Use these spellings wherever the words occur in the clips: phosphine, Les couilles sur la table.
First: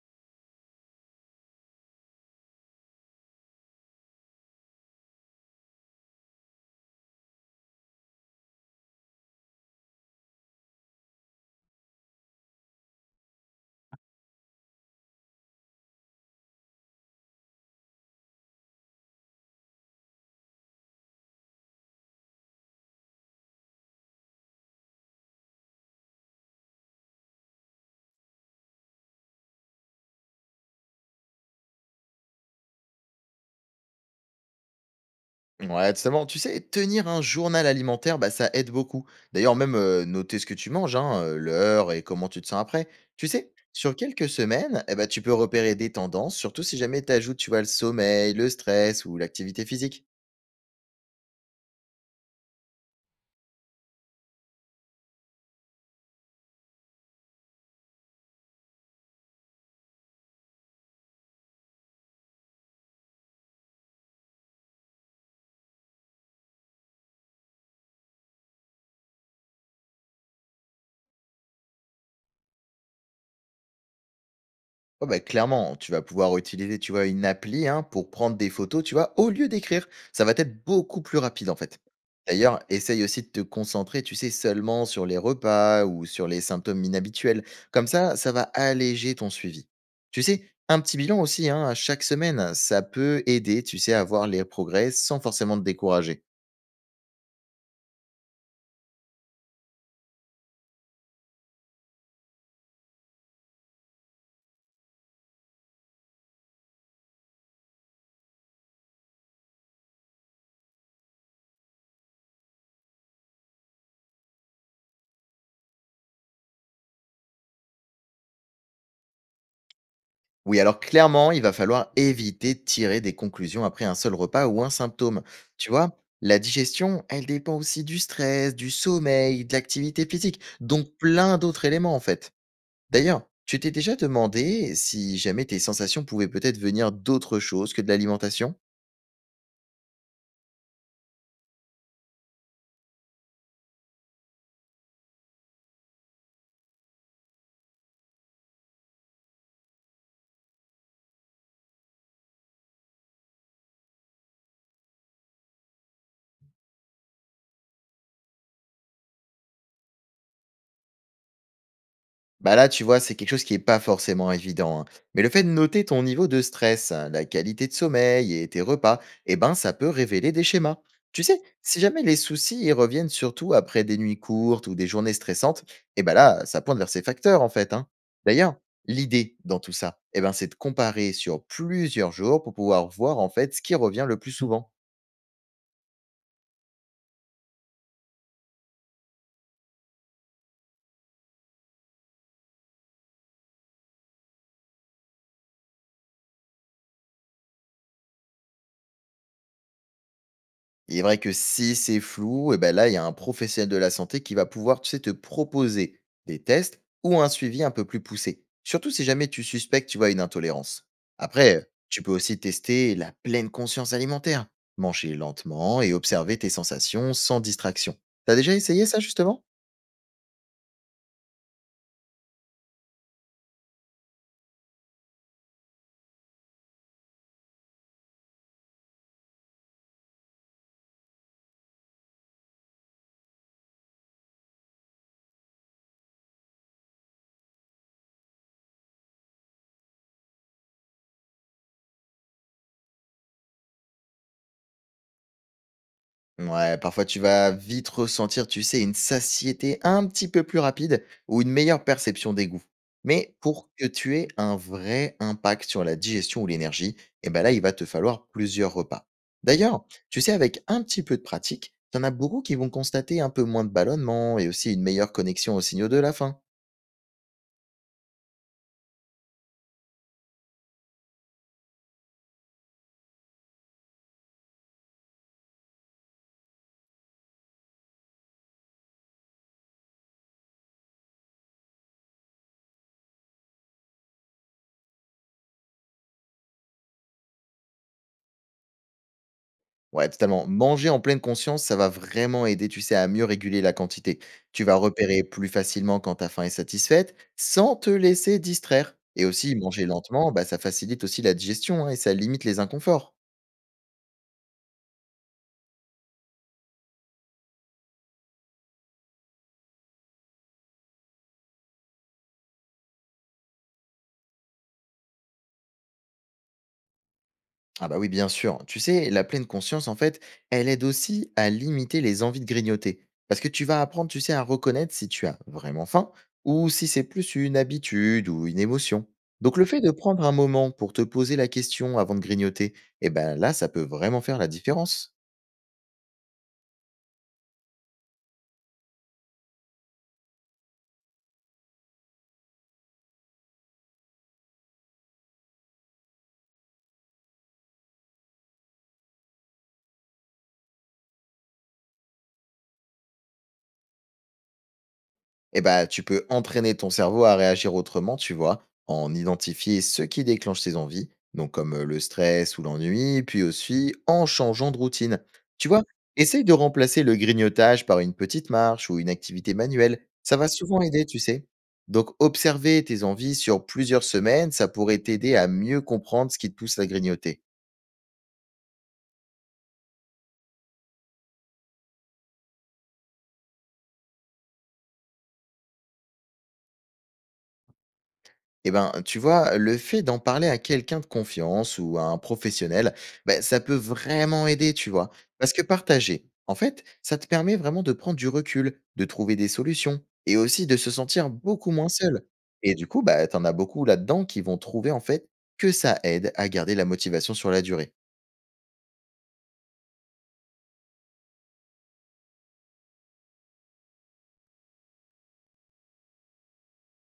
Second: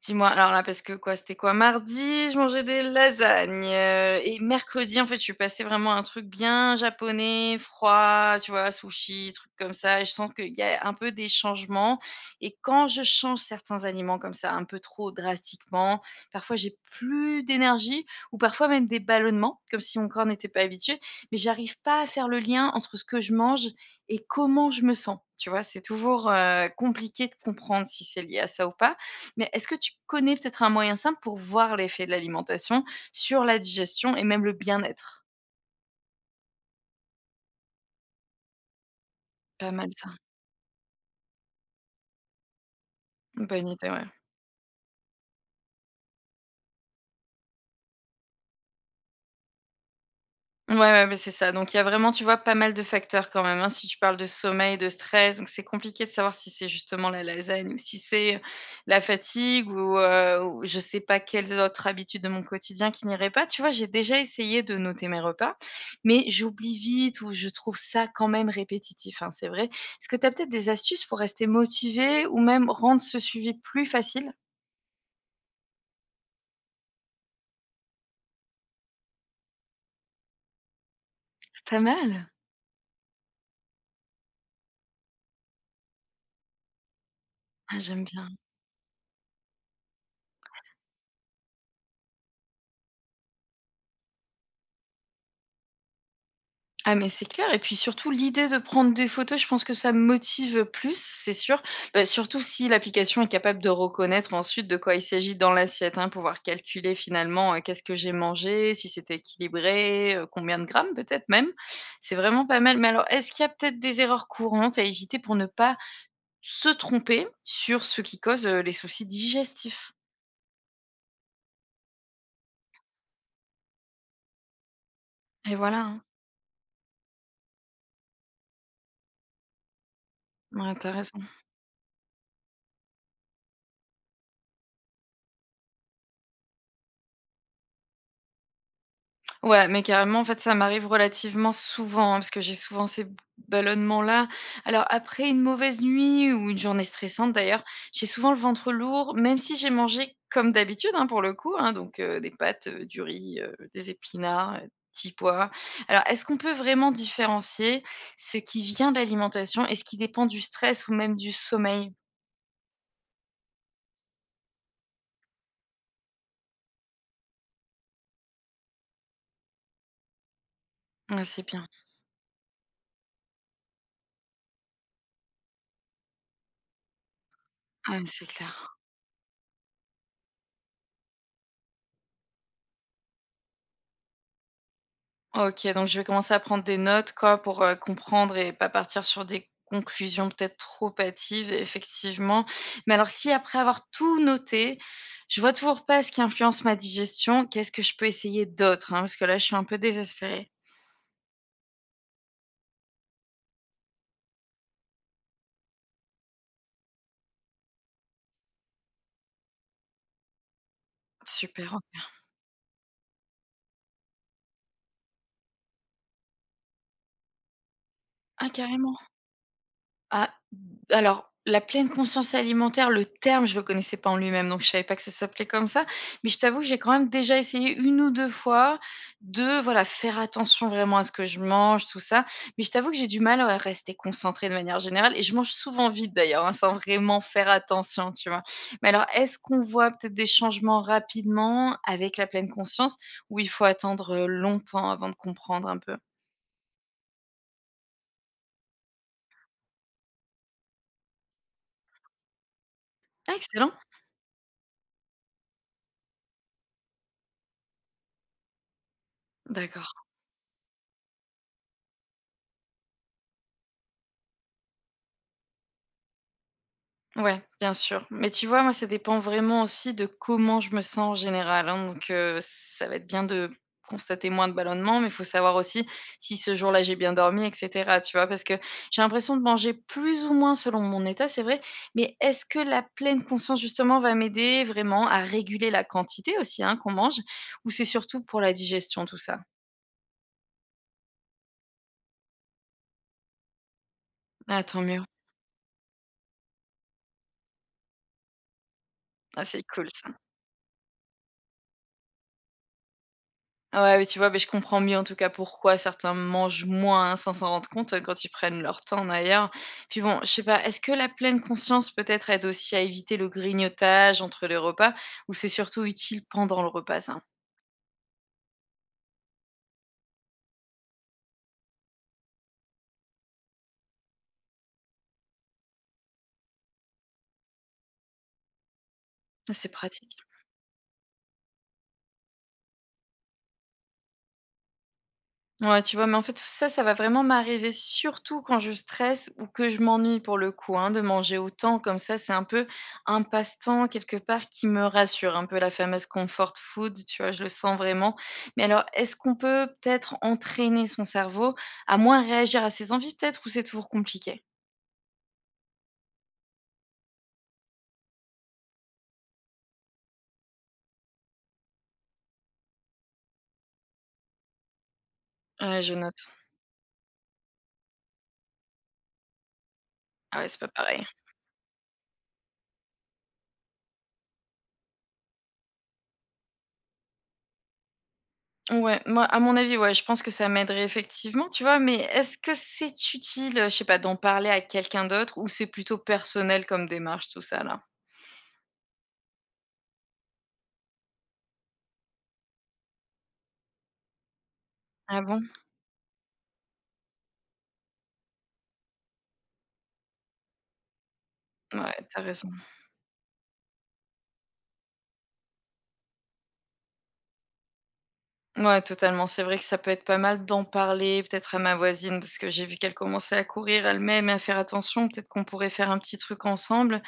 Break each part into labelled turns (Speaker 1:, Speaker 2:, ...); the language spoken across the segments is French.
Speaker 1: Dis-moi, alors là, parce que quoi, c'était quoi? Mardi, je mangeais des lasagnes, et mercredi, en fait, je suis passée vraiment à un truc bien japonais, froid, tu vois? Sushi, truc comme ça, et je sens qu'il y a un peu des changements, et quand je change certains aliments comme ça, un peu trop drastiquement, parfois j'ai plus d'énergie, ou parfois même des ballonnements, comme si mon corps n'était pas habitué, mais j'arrive pas à faire le lien entre ce que je mange et comment je me sens, tu vois? C'est toujours, compliqué de comprendre si c'est lié à ça ou pas, mais est-ce que tu connais peut-être un moyen simple pour voir l'effet de l'alimentation sur la digestion et même le bien-être?
Speaker 2: Ouais, totalement. Tu sais, tenir un journal alimentaire, bah, ça aide beaucoup. D'ailleurs,
Speaker 1: Pas
Speaker 2: même
Speaker 1: mal ça.
Speaker 2: noter ce que tu manges, hein, l'heure et comment tu te sens après. Tu sais,
Speaker 1: Bonne idée,
Speaker 2: sur
Speaker 1: ouais.
Speaker 2: quelques semaines, eh ben, tu peux repérer des tendances, surtout si jamais tu ajoutes, tu vois, le sommeil, le stress ou l'activité physique.
Speaker 1: Ouais, ouais, beh, c'est ça. Donc il y a vraiment, tu vois, pas mal de facteurs quand même, hein, si tu parles de sommeil, de stress, donc c'est compliqué de savoir si c'est justement la lasagne ou si c'est la fatigue ou, je sais pas quelles autres habitudes de mon quotidien qui n'iraient pas. Tu vois, j'ai déjà essayé de noter mes repas, mais j'oublie vite ou je trouve ça quand même répétitif, hein, c'est vrai. Est-ce que tu as peut-être des astuces pour rester motivée ou même rendre ce suivi plus facile?
Speaker 2: Ouais, bah, clairement, tu vas pouvoir utiliser, tu vois, une appli hein, pour prendre des photos, tu vois, au lieu d'écrire. Ça va être beaucoup plus rapide en fait.
Speaker 1: Pas mal?
Speaker 2: D'ailleurs, essaye aussi de te concentrer, tu sais, seulement sur les repas ou sur les symptômes inhabituels.
Speaker 1: Ah,
Speaker 2: Comme
Speaker 1: j'aime
Speaker 2: ça,
Speaker 1: bien.
Speaker 2: ça va alléger ton suivi. Tu sais, un petit bilan aussi, hein, à chaque semaine, ça peut aider, tu sais, à voir les progrès sans forcément te décourager.
Speaker 1: Ah mais c'est clair, et puis surtout l'idée de prendre des photos, je pense que ça me motive plus, c'est sûr. Bah, surtout si l'application est capable de reconnaître ensuite de quoi il s'agit dans l'assiette, hein, pouvoir calculer finalement, qu'est-ce que j'ai mangé, si c'était équilibré, combien de grammes peut-être même. C'est vraiment pas mal. Mais alors est-ce qu'il y a peut-être des erreurs courantes à éviter pour ne pas se tromper sur ce qui cause, les soucis digestifs?
Speaker 2: Oui, alors clairement, il va falloir éviter de tirer des conclusions après un seul repas ou un symptôme.
Speaker 1: Et
Speaker 2: Tu
Speaker 1: voilà,
Speaker 2: vois,
Speaker 1: hein.
Speaker 2: la digestion, elle dépend aussi du stress, du sommeil, de l'activité physique,
Speaker 1: Ouais,
Speaker 2: donc
Speaker 1: intéressant.
Speaker 2: plein d'autres éléments en fait. D'ailleurs, tu t'es déjà demandé si jamais tes sensations pouvaient peut-être venir d'autre chose que de l'alimentation.
Speaker 1: Ouais, mais carrément, en fait, ça m'arrive relativement souvent, hein, parce que j'ai souvent ces ballonnements-là. Alors, après une mauvaise nuit ou une journée stressante, d'ailleurs, j'ai souvent le ventre lourd, même si j'ai mangé comme d'habitude, hein, pour le coup, hein, donc des pâtes, du riz, des épinards, petits pois. Alors, est-ce qu'on peut vraiment différencier ce qui vient de l'alimentation et ce qui dépend du stress ou même du sommeil?
Speaker 2: Bah là, tu vois, c'est quelque chose qui est pas forcément évident, hein. Mais le fait de noter ton niveau de stress, hein, la qualité de sommeil et tes repas, eh ben, ça peut révéler des schémas. Tu
Speaker 1: Ouais,
Speaker 2: sais,
Speaker 1: c'est bien.
Speaker 2: si jamais les soucis ils reviennent surtout après des nuits courtes ou des journées stressantes, eh ben là, ça pointe vers ces facteurs en fait, hein.
Speaker 1: Ah, c'est
Speaker 2: D'ailleurs,
Speaker 1: clair.
Speaker 2: l'idée dans tout ça, eh ben, c'est de comparer sur plusieurs jours pour pouvoir voir en fait ce qui revient le plus souvent.
Speaker 1: OK, donc je vais commencer à prendre des notes, quoi, pour, comprendre et pas partir sur des conclusions peut-être trop hâtives, effectivement. Mais alors si après avoir tout noté, je vois toujours pas ce qui influence ma digestion, qu'est-ce que je peux essayer d'autre, hein? Parce que là, je suis un peu désespérée.
Speaker 2: Il est vrai que si c'est flou, et ben là, il y a un professionnel de la santé qui va pouvoir, tu sais, te proposer des tests ou un suivi un peu plus poussé. Surtout si jamais tu suspectes, tu vois, une intolérance. Après, euh,
Speaker 1: Super, OK.
Speaker 2: Tu peux aussi tester la pleine conscience alimentaire, manger lentement et observer tes sensations sans distraction. T'as
Speaker 1: Ah
Speaker 2: déjà essayé
Speaker 1: carrément!
Speaker 2: ça justement?
Speaker 1: Ah, alors, la pleine conscience alimentaire, le terme, je ne le connaissais pas en lui-même, donc je ne savais pas que ça s'appelait comme ça. Mais je t'avoue que j'ai quand même déjà essayé une ou 2 fois de, voilà, faire attention vraiment à ce que je mange, tout ça. Mais je t'avoue que j'ai du mal ouais, à rester concentrée de manière générale, et je mange souvent vite d'ailleurs, hein, sans vraiment faire attention, tu vois? Mais alors, est-ce qu'on voit peut-être des changements rapidement avec la pleine conscience ou il faut attendre, longtemps avant de comprendre un peu?
Speaker 2: Ouais, parfois tu vas vite ressentir, tu sais, une satiété un petit peu plus rapide ou une meilleure perception des goûts. Mais
Speaker 1: Ah
Speaker 2: pour
Speaker 1: excellent!
Speaker 2: que tu aies un vrai impact sur la digestion ou l'énergie, eh ben là, il va te falloir plusieurs repas. D'ailleurs,
Speaker 1: D'accord.
Speaker 2: tu sais, avec un petit peu de pratique, t'en as beaucoup qui vont constater un peu moins de ballonnement et aussi une meilleure connexion aux signaux de la faim.
Speaker 1: Ouais, bien sûr. Mais tu vois, moi, ça dépend vraiment aussi de comment je me sens en général, hein. Donc, ça va être bien de constater moins de ballonnements, mais il faut savoir aussi si ce jour-là, j'ai bien dormi et cetera, tu vois? Parce que j'ai l'impression de manger plus ou moins selon mon état, c'est vrai, mais est-ce que la pleine conscience, justement, va m'aider vraiment à réguler la quantité aussi, hein, qu'on mange? Ou c'est surtout pour la digestion, tout ça?
Speaker 2: Ouais, totalement. Manger en pleine conscience, ça va vraiment aider, tu sais, à mieux réguler la quantité. Tu
Speaker 1: Ah,
Speaker 2: vas
Speaker 1: tant mieux.
Speaker 2: repérer plus facilement quand ta faim est satisfaite, sans te laisser distraire. Et
Speaker 1: Ah,
Speaker 2: aussi,
Speaker 1: c'est
Speaker 2: manger
Speaker 1: cool ça.
Speaker 2: lentement, bah, ça facilite aussi la digestion hein, et ça limite les inconforts.
Speaker 1: Ouais, mais tu vois, mais je comprends mieux en tout cas pourquoi certains mangent moins, hein, sans s'en rendre compte, quand ils prennent leur temps d'ailleurs. Puis bon, je sais pas, est-ce que la pleine conscience peut-être aide aussi à éviter le grignotage entre les repas ou c'est surtout utile pendant le repas ça?
Speaker 2: Ah bah oui, bien sûr. Tu sais, la pleine conscience, en fait, elle aide aussi à limiter les envies de grignoter. Parce que tu vas apprendre, tu sais, à reconnaître si tu as vraiment faim ou si c'est plus une habitude ou une émotion.
Speaker 1: Ça,
Speaker 2: Donc le
Speaker 1: c'est
Speaker 2: fait de
Speaker 1: pratique.
Speaker 2: prendre un moment pour te poser la question avant de grignoter, eh ben là, ça peut vraiment faire la différence.
Speaker 1: Ouais, tu vois? Mais en fait, ça va vraiment m'arriver surtout quand je stresse ou que je m'ennuie pour le coup, hein, de manger autant comme ça. C'est un peu un passe-temps quelque part qui me rassure, un peu la fameuse comfort food, tu vois? Je le sens vraiment. Mais alors, est-ce qu'on peut peut-être entraîner son cerveau à moins réagir à ses envies peut-être, ou c'est toujours compliqué?
Speaker 2: Eh ben, tu peux entraîner ton cerveau à réagir autrement, tu vois, en identifier ce qui déclenche tes envies, donc comme le stress ou l'ennui, puis aussi en changeant de routine. Tu vois,
Speaker 1: Ouais, je note.
Speaker 2: essaye de remplacer le grignotage par une petite marche ou une activité manuelle. Ça
Speaker 1: Ah
Speaker 2: va
Speaker 1: ouais, c'est pas
Speaker 2: souvent
Speaker 1: pareil.
Speaker 2: aider, tu sais. Donc, observer tes envies sur plusieurs semaines, ça pourrait t'aider à mieux comprendre ce qui te pousse à grignoter.
Speaker 1: Ouais, moi, à mon avis, ouais, je pense que ça m'aiderait effectivement, tu vois, mais est-ce que c'est utile, je sais pas, d'en parler à quelqu'un d'autre ou c'est plutôt personnel comme démarche, tout ça là?
Speaker 2: Eh ben, tu vois, le fait d'en parler à quelqu'un de confiance ou à un professionnel, ben, ça peut vraiment aider, tu vois.
Speaker 1: Ah bon?
Speaker 2: Parce que partager, en fait, ça te permet vraiment de prendre du recul, de trouver des solutions et aussi de se sentir beaucoup moins
Speaker 1: Ouais,
Speaker 2: seul.
Speaker 1: t'as raison.
Speaker 2: Et du coup, bah, t'en as beaucoup là-dedans qui vont trouver, en fait, que ça aide à garder la motivation sur la durée.
Speaker 1: Ouais, totalement. C'est vrai que ça peut être pas mal d'en parler, peut-être à ma voisine, parce que j'ai vu qu'elle commençait à courir elle-même et à faire attention. Peut-être qu'on pourrait faire un petit truc ensemble.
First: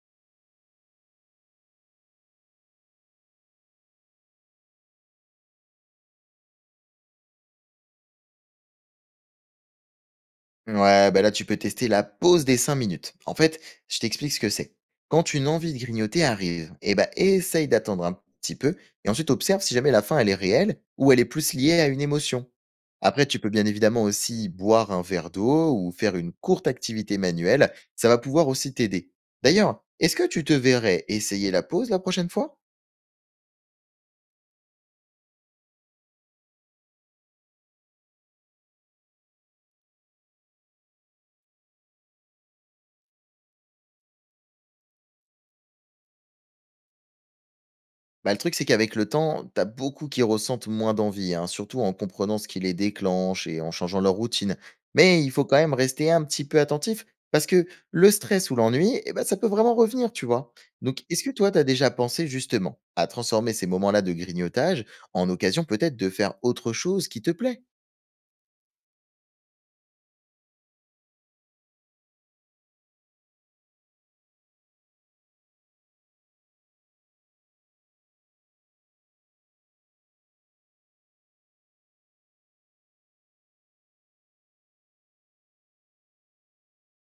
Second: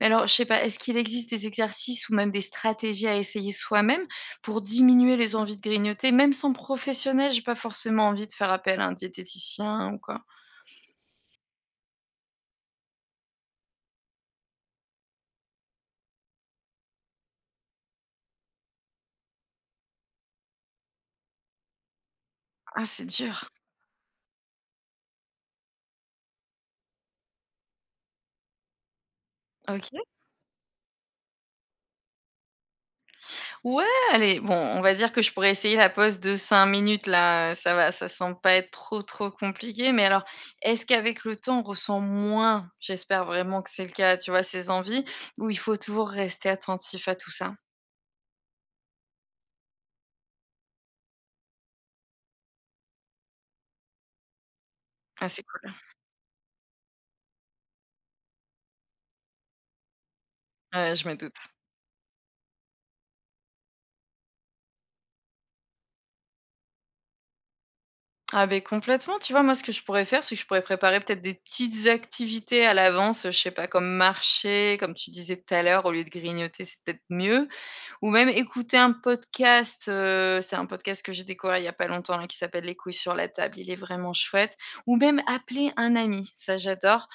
Speaker 1: Mais alors, je sais pas, est-ce qu'il existe des exercices ou même des stratégies à essayer soi-même pour diminuer les envies de grignoter, même sans professionnel? J'ai pas forcément envie de faire appel à un diététicien ou quoi.
Speaker 2: Ouais, bah là, tu peux tester la pause des 5 minutes. En fait, je t'explique ce que c'est. Quand une envie de grignoter arrive, eh ben, essaye d'attendre un petit peu et ensuite observe si jamais la faim, elle est réelle ou elle est plus liée à une émotion.
Speaker 1: Ah, c'est
Speaker 2: Après, tu peux
Speaker 1: dur.
Speaker 2: bien évidemment aussi boire un verre d'eau ou faire une courte activité manuelle. Ça va pouvoir aussi t'aider. D'ailleurs,
Speaker 1: Ok.
Speaker 2: est-ce que tu te verrais essayer la pause la prochaine fois?
Speaker 1: Ouais, allez, bon, on va dire que je pourrais essayer la pause de 5 minutes là, ça va, ça semble pas être trop, trop compliqué. Mais alors, est-ce qu'avec le temps, on ressent moins, j'espère vraiment que c'est le cas, tu vois, ces envies, ou il faut toujours rester attentif à tout ça?
Speaker 2: Bah, le truc, c'est qu'avec le temps, t'as beaucoup qui ressentent moins d'envie, hein, surtout en comprenant ce qui les déclenche et en changeant leur routine. Mais
Speaker 1: Ah,
Speaker 2: il
Speaker 1: c'est
Speaker 2: faut quand
Speaker 1: cool.
Speaker 2: même rester un petit peu attentif parce que le stress ou l'ennui, eh ben, ça peut vraiment revenir, tu vois.
Speaker 1: Ouais,
Speaker 2: Donc,
Speaker 1: je me
Speaker 2: est-ce que
Speaker 1: doute.
Speaker 2: toi, t'as déjà pensé justement à transformer ces moments-là de grignotage en occasion peut-être de faire autre chose qui te plaît?
Speaker 1: Ah, ben complètement. Tu vois, moi, ce que je pourrais faire, c'est que je pourrais préparer peut-être des petites activités à l'avance, je sais pas, comme marcher, comme tu disais tout à l'heure, au lieu de grignoter, c'est peut-être mieux. Ou même écouter un podcast, c'est un podcast que j'ai découvert il y a pas longtemps là qui s'appelle «Les couilles sur la table», il est vraiment chouette. Ou même appeler un ami, ça j'adore.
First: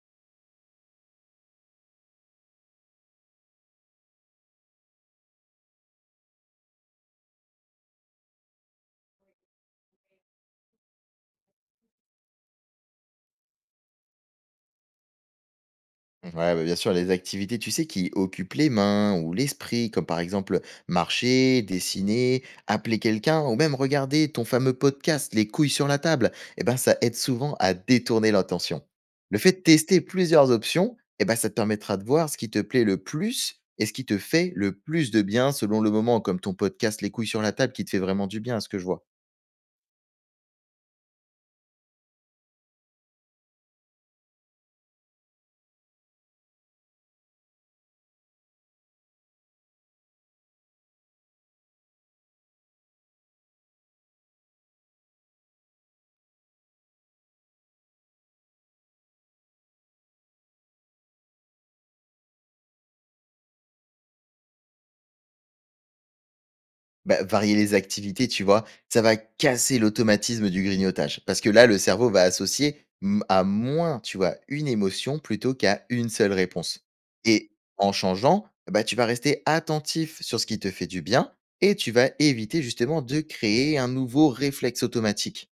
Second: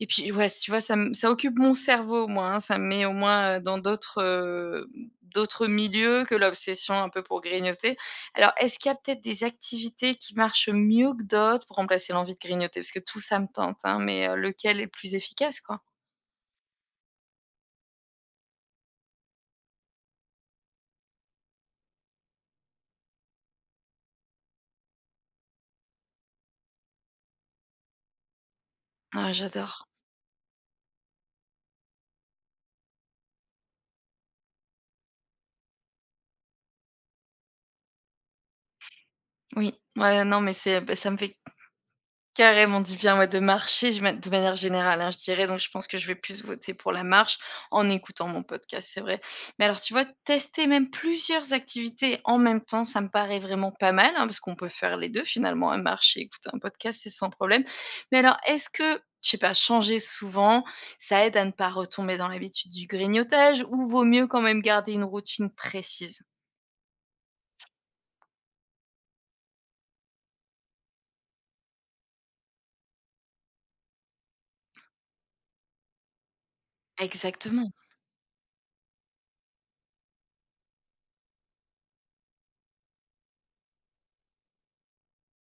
Speaker 1: Et puis ouais, tu vois, ça me ça occupe mon cerveau au moins, hein, ça me met au moins, dans d'autres, d'autres milieux que l'obsession un peu pour grignoter. Alors est-ce qu'il y a peut-être des activités qui marchent mieux que d'autres pour remplacer l'envie de grignoter? Parce que tout ça me tente, hein, mais lequel est le plus efficace quoi?
Speaker 2: Ouais, bah, bien sûr, les activités, tu sais, qui occupent les mains ou l'esprit, comme par exemple marcher, dessiner, appeler quelqu'un ou même regarder ton fameux podcast, Les Couilles sur la table, eh ben, ça aide souvent à détourner l'attention.
Speaker 1: Ah
Speaker 2: Le fait de
Speaker 1: j'adore.
Speaker 2: tester plusieurs options, eh ben, ça te permettra de voir ce qui te plaît le plus et ce qui te fait le plus de bien selon le moment, comme ton podcast, Les Couilles sur la table, qui te fait vraiment du bien, à ce que je vois.
Speaker 1: Oui, ouais, non mais c'est bah, ça me fait carrément du bien, ouais, de marcher, je ma de manière générale, hein, je dirais, donc je pense que je vais plus voter pour la marche en écoutant mon podcast, c'est vrai. Mais alors, tu vois, tester même plusieurs activités en même temps, ça me paraît vraiment pas mal, hein, parce qu'on peut faire les 2 finalement, hein, marcher écouter un podcast, c'est sans problème. Mais alors, est-ce que, je sais pas, changer souvent, ça aide à ne pas retomber dans l'habitude du grignotage, ou vaut mieux quand même garder une routine précise?
Speaker 2: Bah, varier les activités, tu vois, ça va casser l'automatisme du grignotage. Parce que là, le cerveau va associer à moins, tu vois, une émotion plutôt qu'à une seule réponse. Et
Speaker 1: Exactement.
Speaker 2: en changeant, bah, tu vas rester attentif sur ce qui te fait du bien et tu vas éviter justement de créer un nouveau réflexe automatique.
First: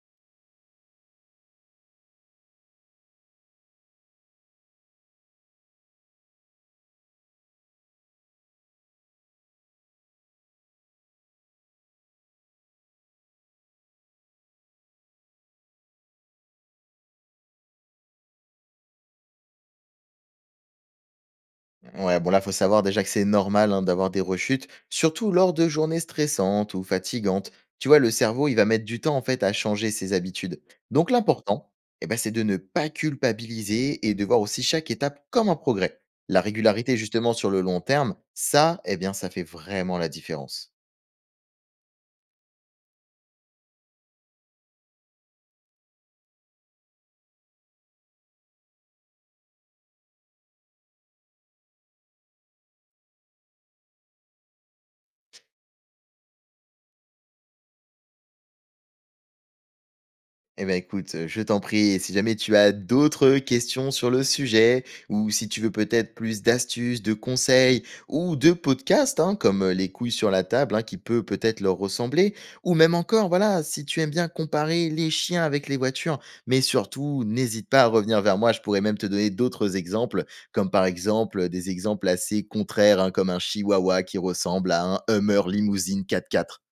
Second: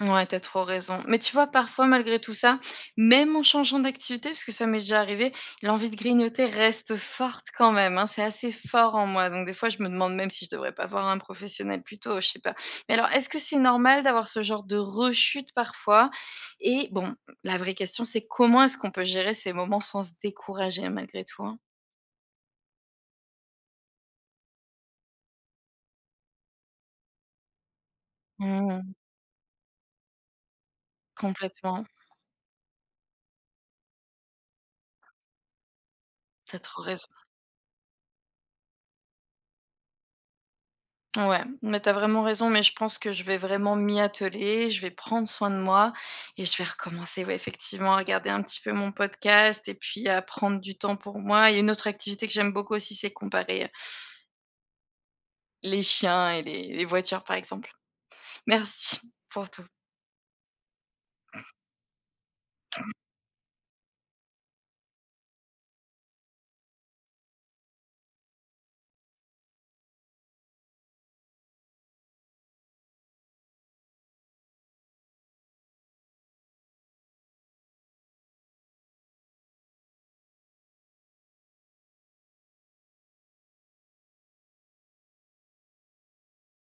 Speaker 1: Ouais, t'as trop raison. Mais tu vois, parfois, malgré tout ça, même en changeant d'activité, parce que ça m'est déjà arrivé, l'envie de grignoter reste forte quand même, hein, c'est assez fort en moi. Donc des fois, je me demande même si je devrais pas voir un professionnel plus tôt, je sais pas. Mais alors, est-ce que c'est normal d'avoir ce genre de rechute parfois? Et bon, la vraie question, c'est comment est-ce qu'on peut gérer ces moments sans se décourager malgré tout, hein?
Speaker 2: Ouais, bon là, faut savoir déjà que c'est normal hein, d'avoir des rechutes, surtout lors de journées stressantes ou fatigantes. Tu vois, le cerveau, il va mettre
Speaker 1: Mmh,
Speaker 2: du temps en fait à changer ses habitudes. Donc l'important,
Speaker 1: complètement.
Speaker 2: eh ben, c'est de ne pas culpabiliser et de voir aussi chaque étape comme un progrès. La
Speaker 1: T'as trop
Speaker 2: régularité
Speaker 1: raison.
Speaker 2: justement sur le long terme, ça, eh bien, ça fait vraiment la différence.
Speaker 1: Ouais, mais t'as vraiment raison, mais je pense que je vais vraiment m'y atteler, je vais prendre soin de moi et je vais recommencer, ouais, effectivement, à regarder un petit peu mon podcast et puis à prendre du temps pour moi. Et une autre activité que j'aime beaucoup aussi, c'est comparer les chiens et les voitures, par exemple. Merci pour tout.
Speaker 2: Eh ben écoute, je t'en prie et si jamais tu as d'autres questions sur le sujet ou si tu veux peut-être plus d'astuces, de conseils ou de podcasts, hein, comme, «Les Couilles sur la table», hein, qui peut peut-être leur ressembler ou même encore, voilà, si tu aimes bien comparer les chiens avec les voitures, mais surtout n'hésite pas à revenir vers moi. Je pourrais même te donner d'autres exemples, comme par exemple, des exemples assez contraires, hein, comme un chihuahua qui ressemble à un Hummer limousine 4x4.